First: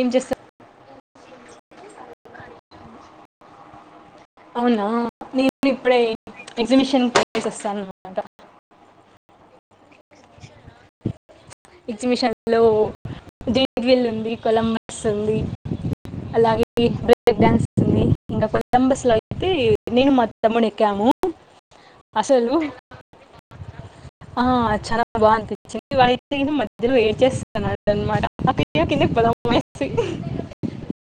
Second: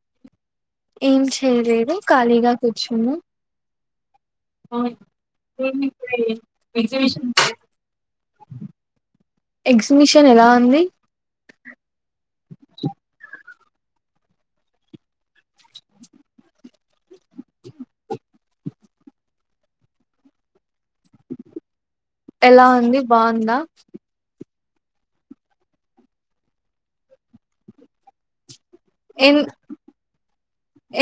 ఏం చేస ఏం చేయలేదు ఖాళీగా కూర్చున్నామ్ అవునా నేను ఇప్పుడే ఎగ్జిబిషన్ పోసిస్తాను అనమాట ఎక్ పమిషన్ ఎలా ఉంది దవిల్ ఉంది కొలంబస్ అలాగే బేేక్ డన్స్ంది ఇంకా కొత్తం లో అతే నేను మత్తము ము అసలు ఎలా ఉంది బాగుందా బా అనిపించింది వాళ్ళైతే మధ్యలో ఏం చేస్తున్నాడు అనమాట అక్కడ కింద పొలం ఎన్ వేసి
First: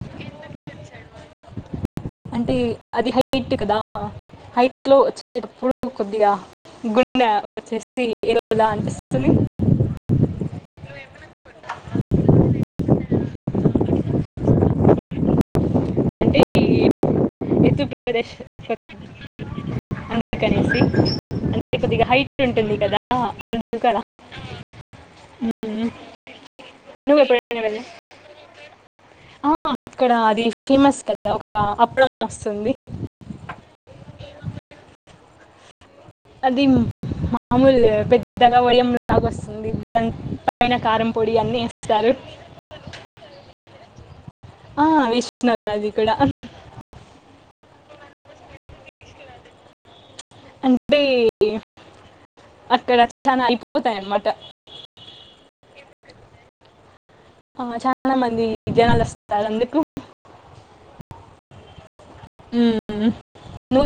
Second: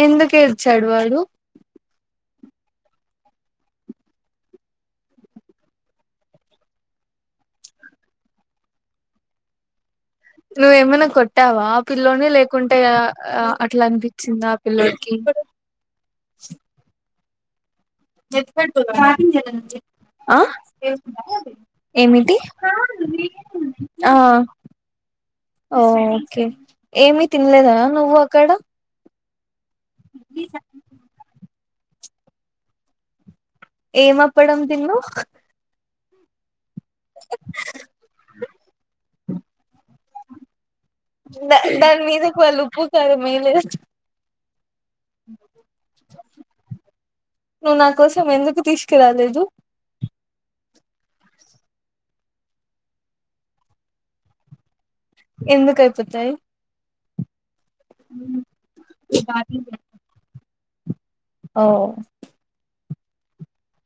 ఎందుకేడ్చాడు వాడు అంటే అది హైట్ కదా హైట్ లో వచ్చేటప్పుడు కొద్దిగా గుండె వచ్చేసి ఎరువులా అనిపి చలి నువ్వేమైనా కొట్టావా పిల్లోనే లేకుంటేయా ఆ అట్లా అనిపించింది ఆ పిల్లలకి ఆ ఎప్పు అందుకనేసి అంటే కొద్దిగా ఏమిటి హైట్ ఉంటుంది కదా అందుకలా ఓకే నువ్వు ఏమి ఎప్పుడైనా తినలేదనా నువ్వు అక్కడ ఇక్కడ అద ఫీమస్ కదా ఒక అప్డ వస్తుంది ఏమప్పడం తిన్న అదిమ మామూలు పెద్దగా ఉడియంలాగ వస్తుంది దాని పైన కారం పొడి అన్ని దాని ఇస్తారు మీదకి వాళ్ళు ఉప్పు కారం వేయలేదా ఆ విష్ణది కూడా నువ్వు నా కోసం ఎందుకు తీసుకురాలేదు అంటే అక్కడ చనా అయిపోతాయి అన్నమాట ఎందు కైపోతాయి ఆ చాలా మంది జనాలు వస్తారు అందుకు ఓ ఉ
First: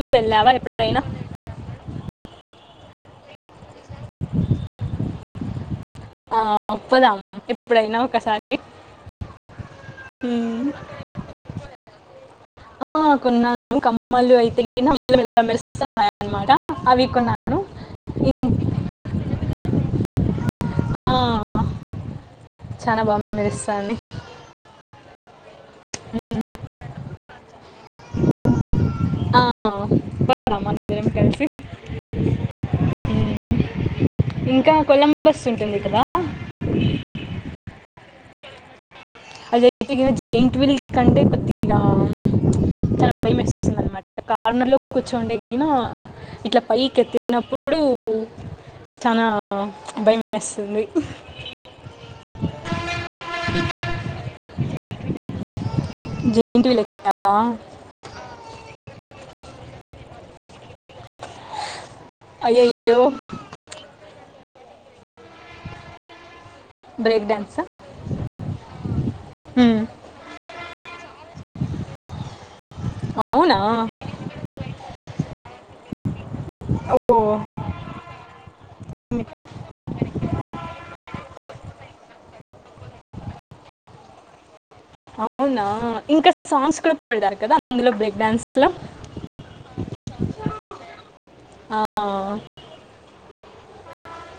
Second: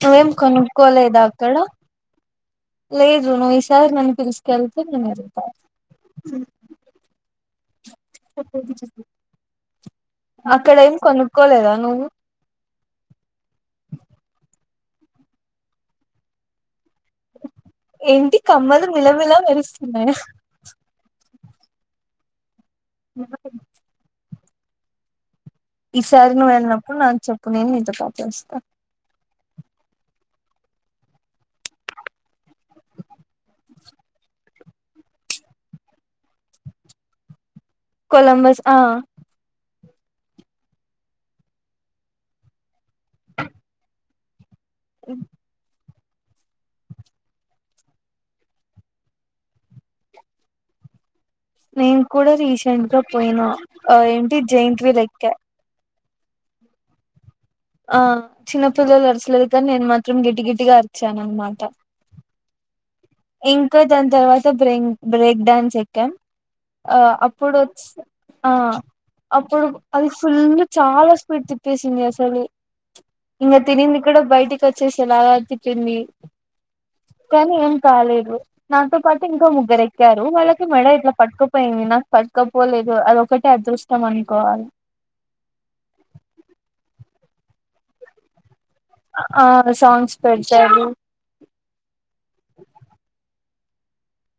నువ్వేం కనుకోలేద అక్కడ లేదురు నువ ఇ సార్ నం పిల్సుకెళ్తే న ఇతా ఆ అప్పదా అక ఎప్పుడైనా ఒకసారి అక్కడ ఏం కొనుక్కోలేదా నువ్వు కొన్నాను కమ్మలు అయితే ఇ మామాగా ఏంటి కమ్మలు మిలమిల మెరూస్తున్నాయా ఆ చనాా బాగా మెరుస్తున్నాయ్ ఈసారిని వెళ్ళినప్పుడు నాకు చెప్పు నేను నీతో పాటు వస్తా ఆ ఎల్దం ఇద్దరం కలిసి మ్మ్. ఇంకా కొలం బస్ ఉంటుంది కదా కొలంబస్ ఆ జ ఇంట్విల్ కంటే పతరా కా కార్నర్ లో కూర్చుండెక్కినా ఇట్లా పైకి ఎత్తినప్పుడు చాలా భయం వేస్తుంది నేను కూడా రీసెంట్గా పోయినా ఆ ఏంటి జాయింట్విల్ క్క జాయింట్విల్ ఎక్కినవ ఆ చిన్న పిల్లలు అరచలేదు కానీ నేను మాత్రం గిట్టి గట్టిగా అరిచాను అనమాట అయ్యాయ్ ఇంకా దాని తర్వాత బ్రెం బ్రేక్ డాన్స్ ఎక్కం ఆ బ్రేక్ అప్పుడు డాన్సా వచ్చ ఆ అప్పుడు అది ఫుల్ చాలా స్పీడ్ తిప్పేసింది అస్సలు ఇగ అవునా తినింది కూడా బయటికి వచ్చే సలా తిప్పింది ఓ కానీ ఏం కాలేదు నాతో పాటు ఇంకా ముగ్గుర ఎక్కారు వాళ్ళకి మేడ ఇట్లా పట్టుకపోయింది నాకు పట్టుకపోలేదు అదొ ఒకటిే అదృష్టం అనుకోవాలి అవునా ఇంకా సాంగ్స్ కూడా పెడతారు కదా అందులో బ్రేక్ డాన్స్ ఆ సాంగ్స్ పెడతారు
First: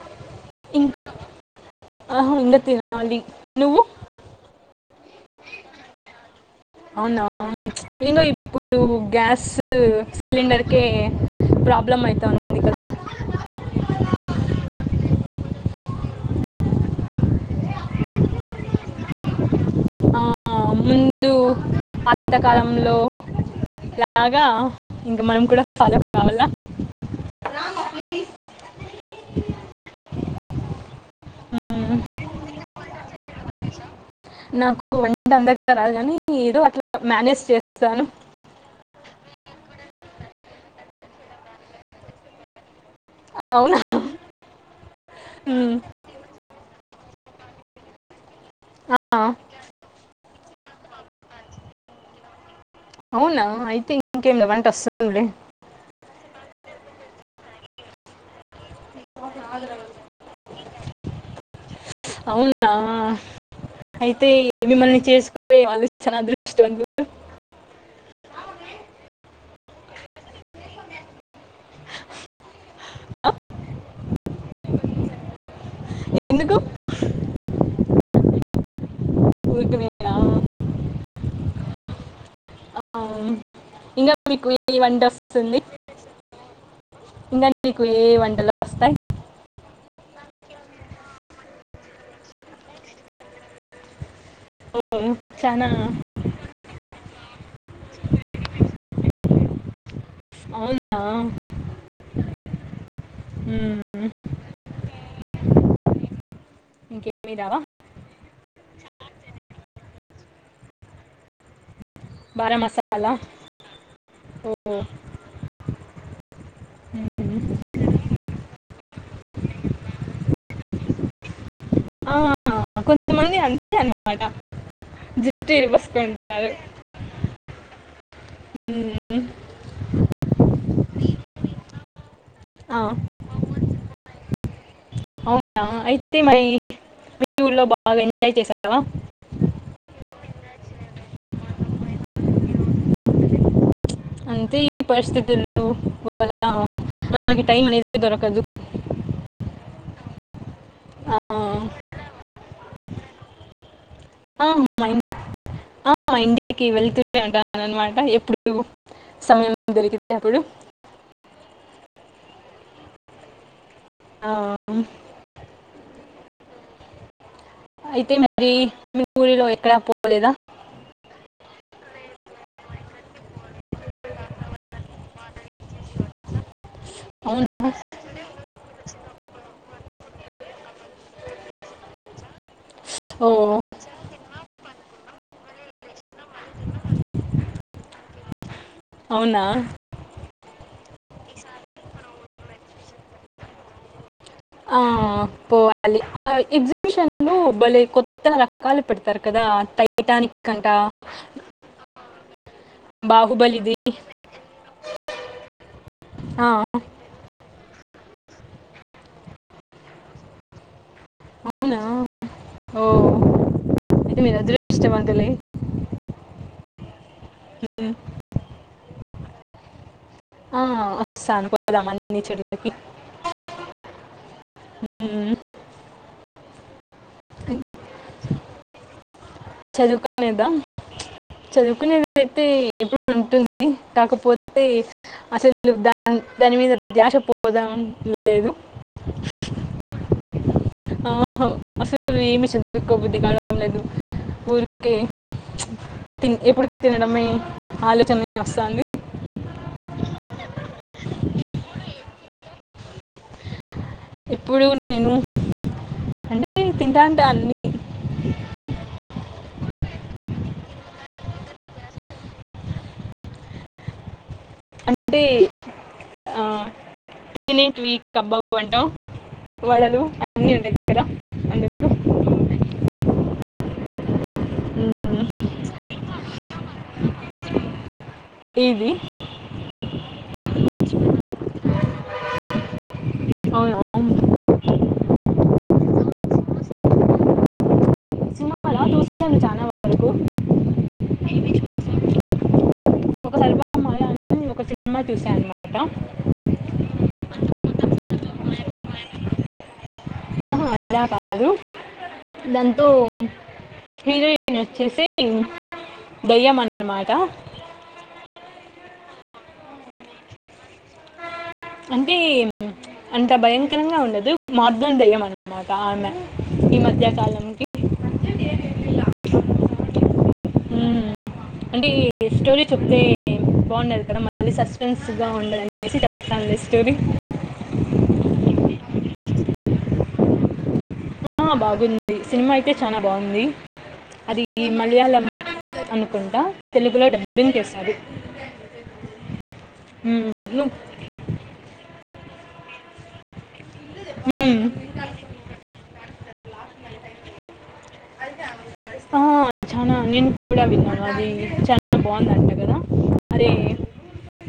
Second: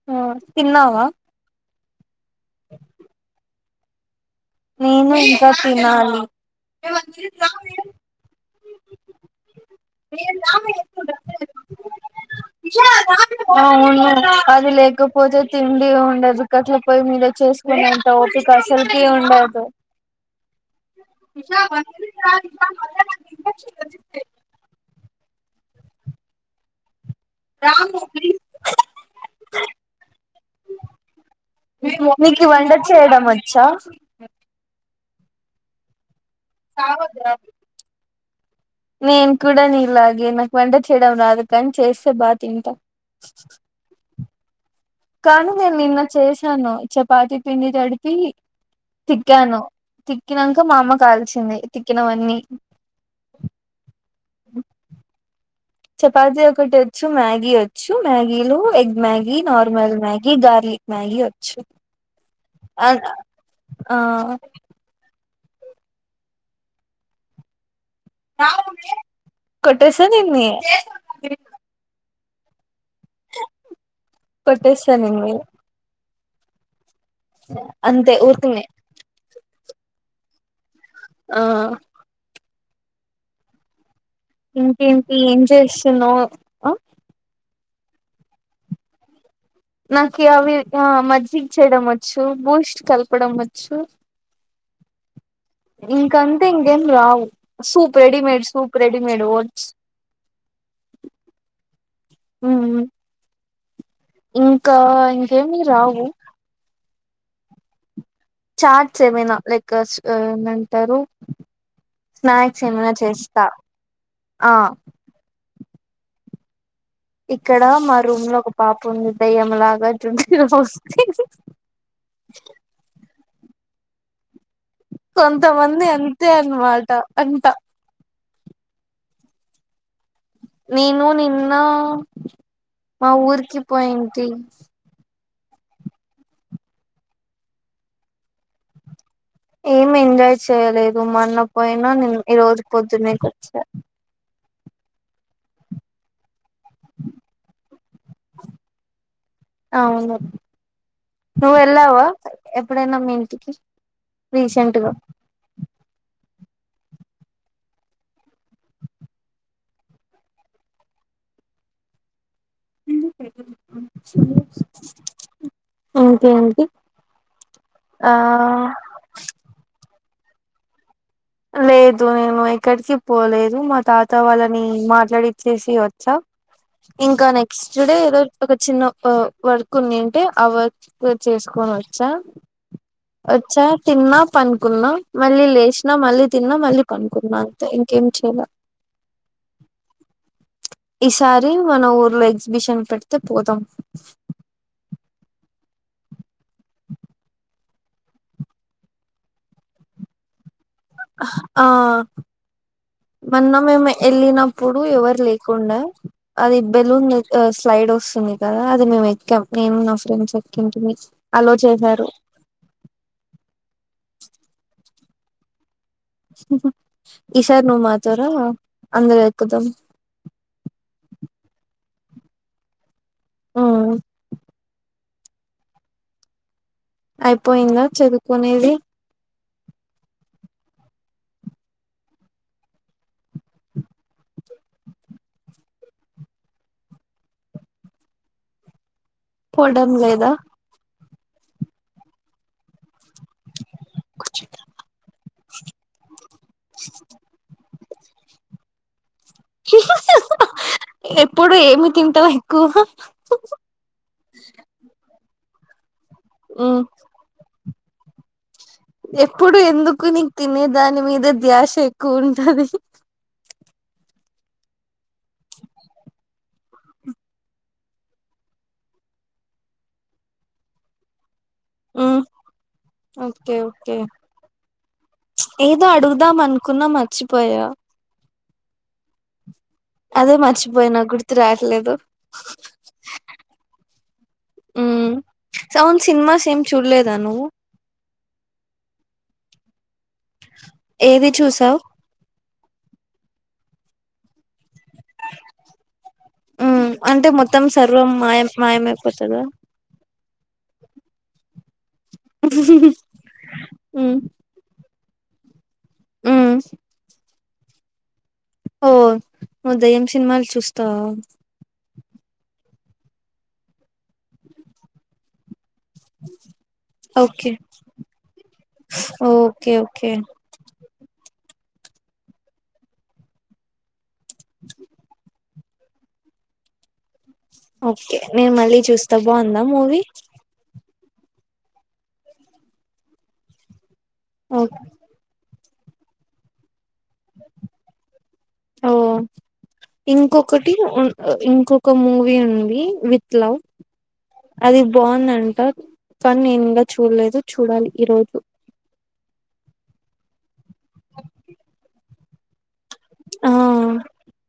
హ తిన్నావా ఆహ ఇక తినాలి నువ్వు నేను ఇంకా తినాలి అవునా నేను ఇప్పుడు గ్యాస్ సిలిండర్కే ప్రాబ్లం అవుతుంది కదా అవును అది లేకపోతే తిండి ఉండదు కదా పోయి మీద చేసుకునే అంత ఓపికా అసలుకి ఉండ దు ఆ, ముందు పాతకాలంలో ఇక మనం కూడా ఫాలో కావల్ల రాము ప్లీజ్ మీ ఉమ్, మమ్మీ వంట చేయడం వచ్ చ నాకు వంట అంతగా రాదు కానీ ఏదో అట్లట్ల మేనేజ్ చేస్తాను నేను కూడా నీలాగే నాకు వంట చేయడం రాదు కానీ చేస్తే బా తింటా అవునా కానీ నేను ఉమ్, నిన్న చేశాను చపాతి పిండి తడిపి ఆ, తిక్కాను తిక్కినాంక మా అమ్మ కాల్చింది తిక్కినవన్నీ అవునా అయితే ఇంకేమి వంట వస్తుందిలే చపాతి ఒకటి వచ్చు మ్యాగీ వచ్చు మ్యాగీలో egg Maggi normal Maggi garlic Maggi వచ్చు అవునా ఆ ఆ అయితే మిమ్మల్ని చేసు నే వాళ్ళు చాలా అదృష్టవంతుడు కొట్టేస్తా నిన్ని ప టేస్తా నిన్ని ఎందుకు అంతే ఊర్కునే ఉరుకునేనా ఆ ఆ ఇంగా ఇంకేంటి ఏం చేస్తున్నావు ఆ ఇంకా మీకు ఏ ఏ వంటలు వస్తాయి నాకు అవి ఆ మజ్జిగ చేయడం వచ్చు బూస్ట్ కలపడం వచ్చు ఉహు ఇంకంతే ఇంగేం రావు సూప్ రెడిమేడ్ సూప్ రెడిమేడ్ ఓ అవునా ఉ ఇంకా ఇంకేమి రావు మీరా చార్ట్స్ ఏమైనా లైక్ ఏమంటారు బారా స్నాక్స్ ఏమైనా మసాలా చేస్తా ఆ ఓ మ్మ్. ఇక్కడ మా రూమ్ లో ఒక పాప ఉంది దయ్యంలాగా జూట్ జీరో ఫాల్స్.. కొంత మంది అంతే అన్నమాట కొంతమంది అంతే అన్నమాట అంట హ్మ్ నేను నిన్న ఆ, మా ఊరికి పోయింటి అవునా అయితే మరి బెంగళూరు లో బాగా ఎంజాయ్ చేసావా ఏం ఎంజాయ్ చేయలేదు మన్న పోయినా ని ఈ రోజు పొద్దునే చ అంతే ఈ పరిస్థితులు పోవ అవును ఆ, నువ్వు వెళ్ళావా ఎప్పుడైనా మీ ఇంటికి ఆ, మా రీసెంట్గా ఇన్- ఆ, మా ఇంటికి వెళ్తు నే ఉంటా అనమాట ఎప్పుడు సమయం దొరికితే అప్పుడు ఆ ఏంటి అయితే మరి.. మీ ఊరిలో ఎక్కడ పో పోలేదా లేదు నేను ఎక్కడికి పోలేదు మా తాత వాళ్ళని మాట్లాడిచ్చేసి వచ్చా ఇంకా అవును నెక్స్ట్ డే ఏదో ఒక చిన్న వర్క్ ఉనింటే అ వర్క్ చేసుకొని వచ్చా ఓ వచ్చా తిన్నా పనుకున్నా మళ్లీ లేష్ నేనా మళ్ళీ తిన్నా మళ్ళీ పనుకున్న అంతే ఇంకేం చేయలే అవునా ఈసారి మన ఊర్లో ఎగ్జిబిషన్ పెడితే పోదాం ఆ... పోవాలి కొబ్బలి కొత్త రకాలు పెడతారు కదా టైటానిక్ అంట ఆ మొన్న బాహుబలిది మేము ఎళ్ళినప్పుడు ఎవరు లేకుండే ఆ, అది బెలూన్ స్లైడ్ వస్తుంది కదా అది మేము ఎక్కాం నేను నా ఫ్రెండ్స్ ఎక్కింటిమీ అవునా ఓ... అయితే మీరు అదృష్టవంత దులే ఓహ్ ఈసార్ నువ్ మాతొర అందరు ఎక్కుదాం హ ఆస్తా పోదాం అన్ని చుడానికి ఉమ్ ఉ అయిపోయిందా చదువుకునేది చదువుకునేదా చదువుకునేదియితే ఎప్పుడు ఉంటుంది కాకపోతే అసలు దాని దాని మీద ధ్యాస పోద లేదు పోడం లేదా ఆ అసలు ఏమి చదువుకో బుద్ధి కావడం లేదు ఊరికే ఎప్పుడు తినడమే ఆలోచన వస్తది ఎప్పుడు ఏమి తింటావు ఎక్కువ ఇప్పుడు నేను అంటే నేను ఉమ్ తింటాంట అన్ని అ ఎప్పుడు ఎందుకు నీకు తినే దాని మీద ధ్యాస ఎక్కువ ఉంటది అంటే ఆ తట్ కబ్బాబ అంటాం వడలు అన్నీ ఉన్నాయి ఇక్కడ హ ఓకే ఓకే హ్మ్. ఏదో అడుగు ద్దాం అనుకున్నా మర్చిపోయా ఏందీ అదే మర్చిపోయినా గుర్తు రావట్లేదు అవును హ సౌండ్ సినిమాస్ ఏం చూడలేదు దా నువ్వు సినిమాల చుస్థాను చానా వరకు ఏది చూసావు ఒక సర్వమాయ ఒక సినిమా మ్మ చూసా అన్న మాటా ఉమ్ అంటే మొత్తం సర్వం మాయం మాయం అయిపోతద ఓహ్ అల కాదు దాంతో ఉమ్ హీరోయినీ వచ్చేసి ఇ ఉమ్ దయ్యం అన్న మాట ఓ నువ్వు దయ్యం సినిమాలు చూస్తావా అంటే అంత భయంకరంగా ఉండదు మార్గం దయ్యం అన్నమాట టామె ఈ ఓకే మధ్యకాలంకి కే అంటే ఈ స్టోరీ చెప్తే బాగుండదు కదా మళ్ళీ సస్పెన్స్ గా ఉండదాని సిటప్ చెప్పుతాన్లే స్టోరీ ఓకే నేను మళ్ళీ చూస్తా బాగుందా మూవీ ఆ బాగుంది సినిమా అయితే చాలా బాగుంది అది ఈ ఓక్ మలయాళం అనుకుంటా తెలుగులో డబ్బింగ్ చేశారు ఓ మ్మ్. ను- ఇంకొకటి ఇంకొక మూవీ ఉంది. ఇ విత్ హలో మ్మ్. అది బావుందంట కానీ నేను ఇంకా చూడలేదు చూడాలి. ఈరోజు చానా నేను కూడా విన్నాను. అది చానా బాగుంది అంట కదా. అరే ఆ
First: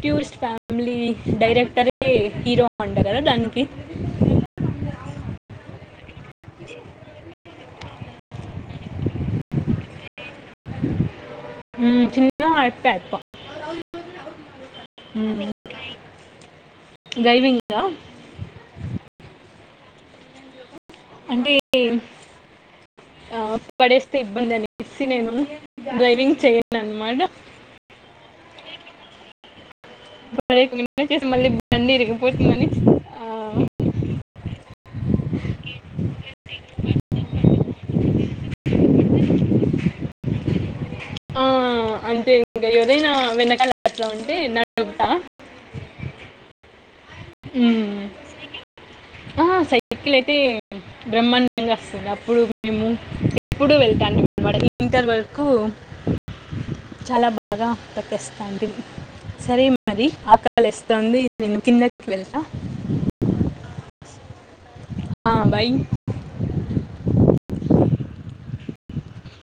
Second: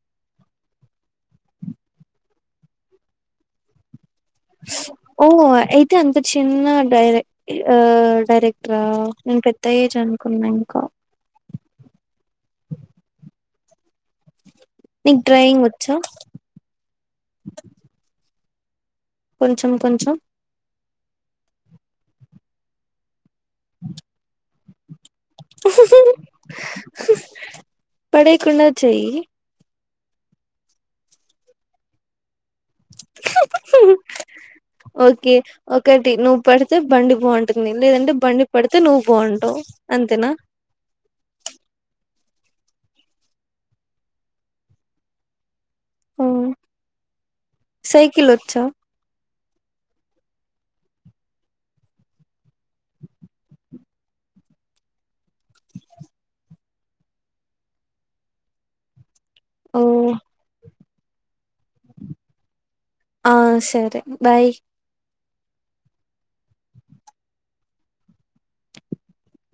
టూస్ట్ ఫ్యా ఫ్యామిలీ డైరెక్టరే హీరో ఉంట కదా దానికి ఓ అయితే అంత చిన్న డైరె డైరెక్టరా ఆ నేను పెద్ద ఏజ్ అనుకున్నా ఇంకా ఉమ్ చిన్న అయిప్ప అప్ప నీకు డ్రాయింగ్ వచ్చా డ్రైవింగ్గా కొంచెం కొంచెం అంటే ఏ ఆ పడేస్తే ఇబ్బందని అందుకే నేను డ్రైవింగ్ చెయను అన్మాట పడేయకుండా చెయ్యి బైక్ ని రిపేర్ చేసి మళ్ళీ బండి ఎరిగిపోతుందని [unintelligible] ఓకే ఒకటి నువ్వు పడితే బండి బాగుంటుంది. లేదంటే బండి పడితే నువ్వు బాగుంటావు అంతేనా హ అంటే ఇంకా ఎవరైనా వెనకాల అట్ల అంటే నడుపుతా. ఉమ్ ఉమ్, సైకిల్ వచ్చ ఆ సైకిల్ అయితే బ్రహ్మాండంగా వస్తుంది. అప్పుడు మేము ఎప్పుడు వెళ్తాంటిమి అన్నమాట. ఇంటర్ వరకు చాలా బాగా తట్టేస్తానంటిమి. సరే మరి ఓహ్! ఆకలేస్తుంది నేను కిందకి వెళ్తా. ఆ! సరే. బాయ్ హా భయి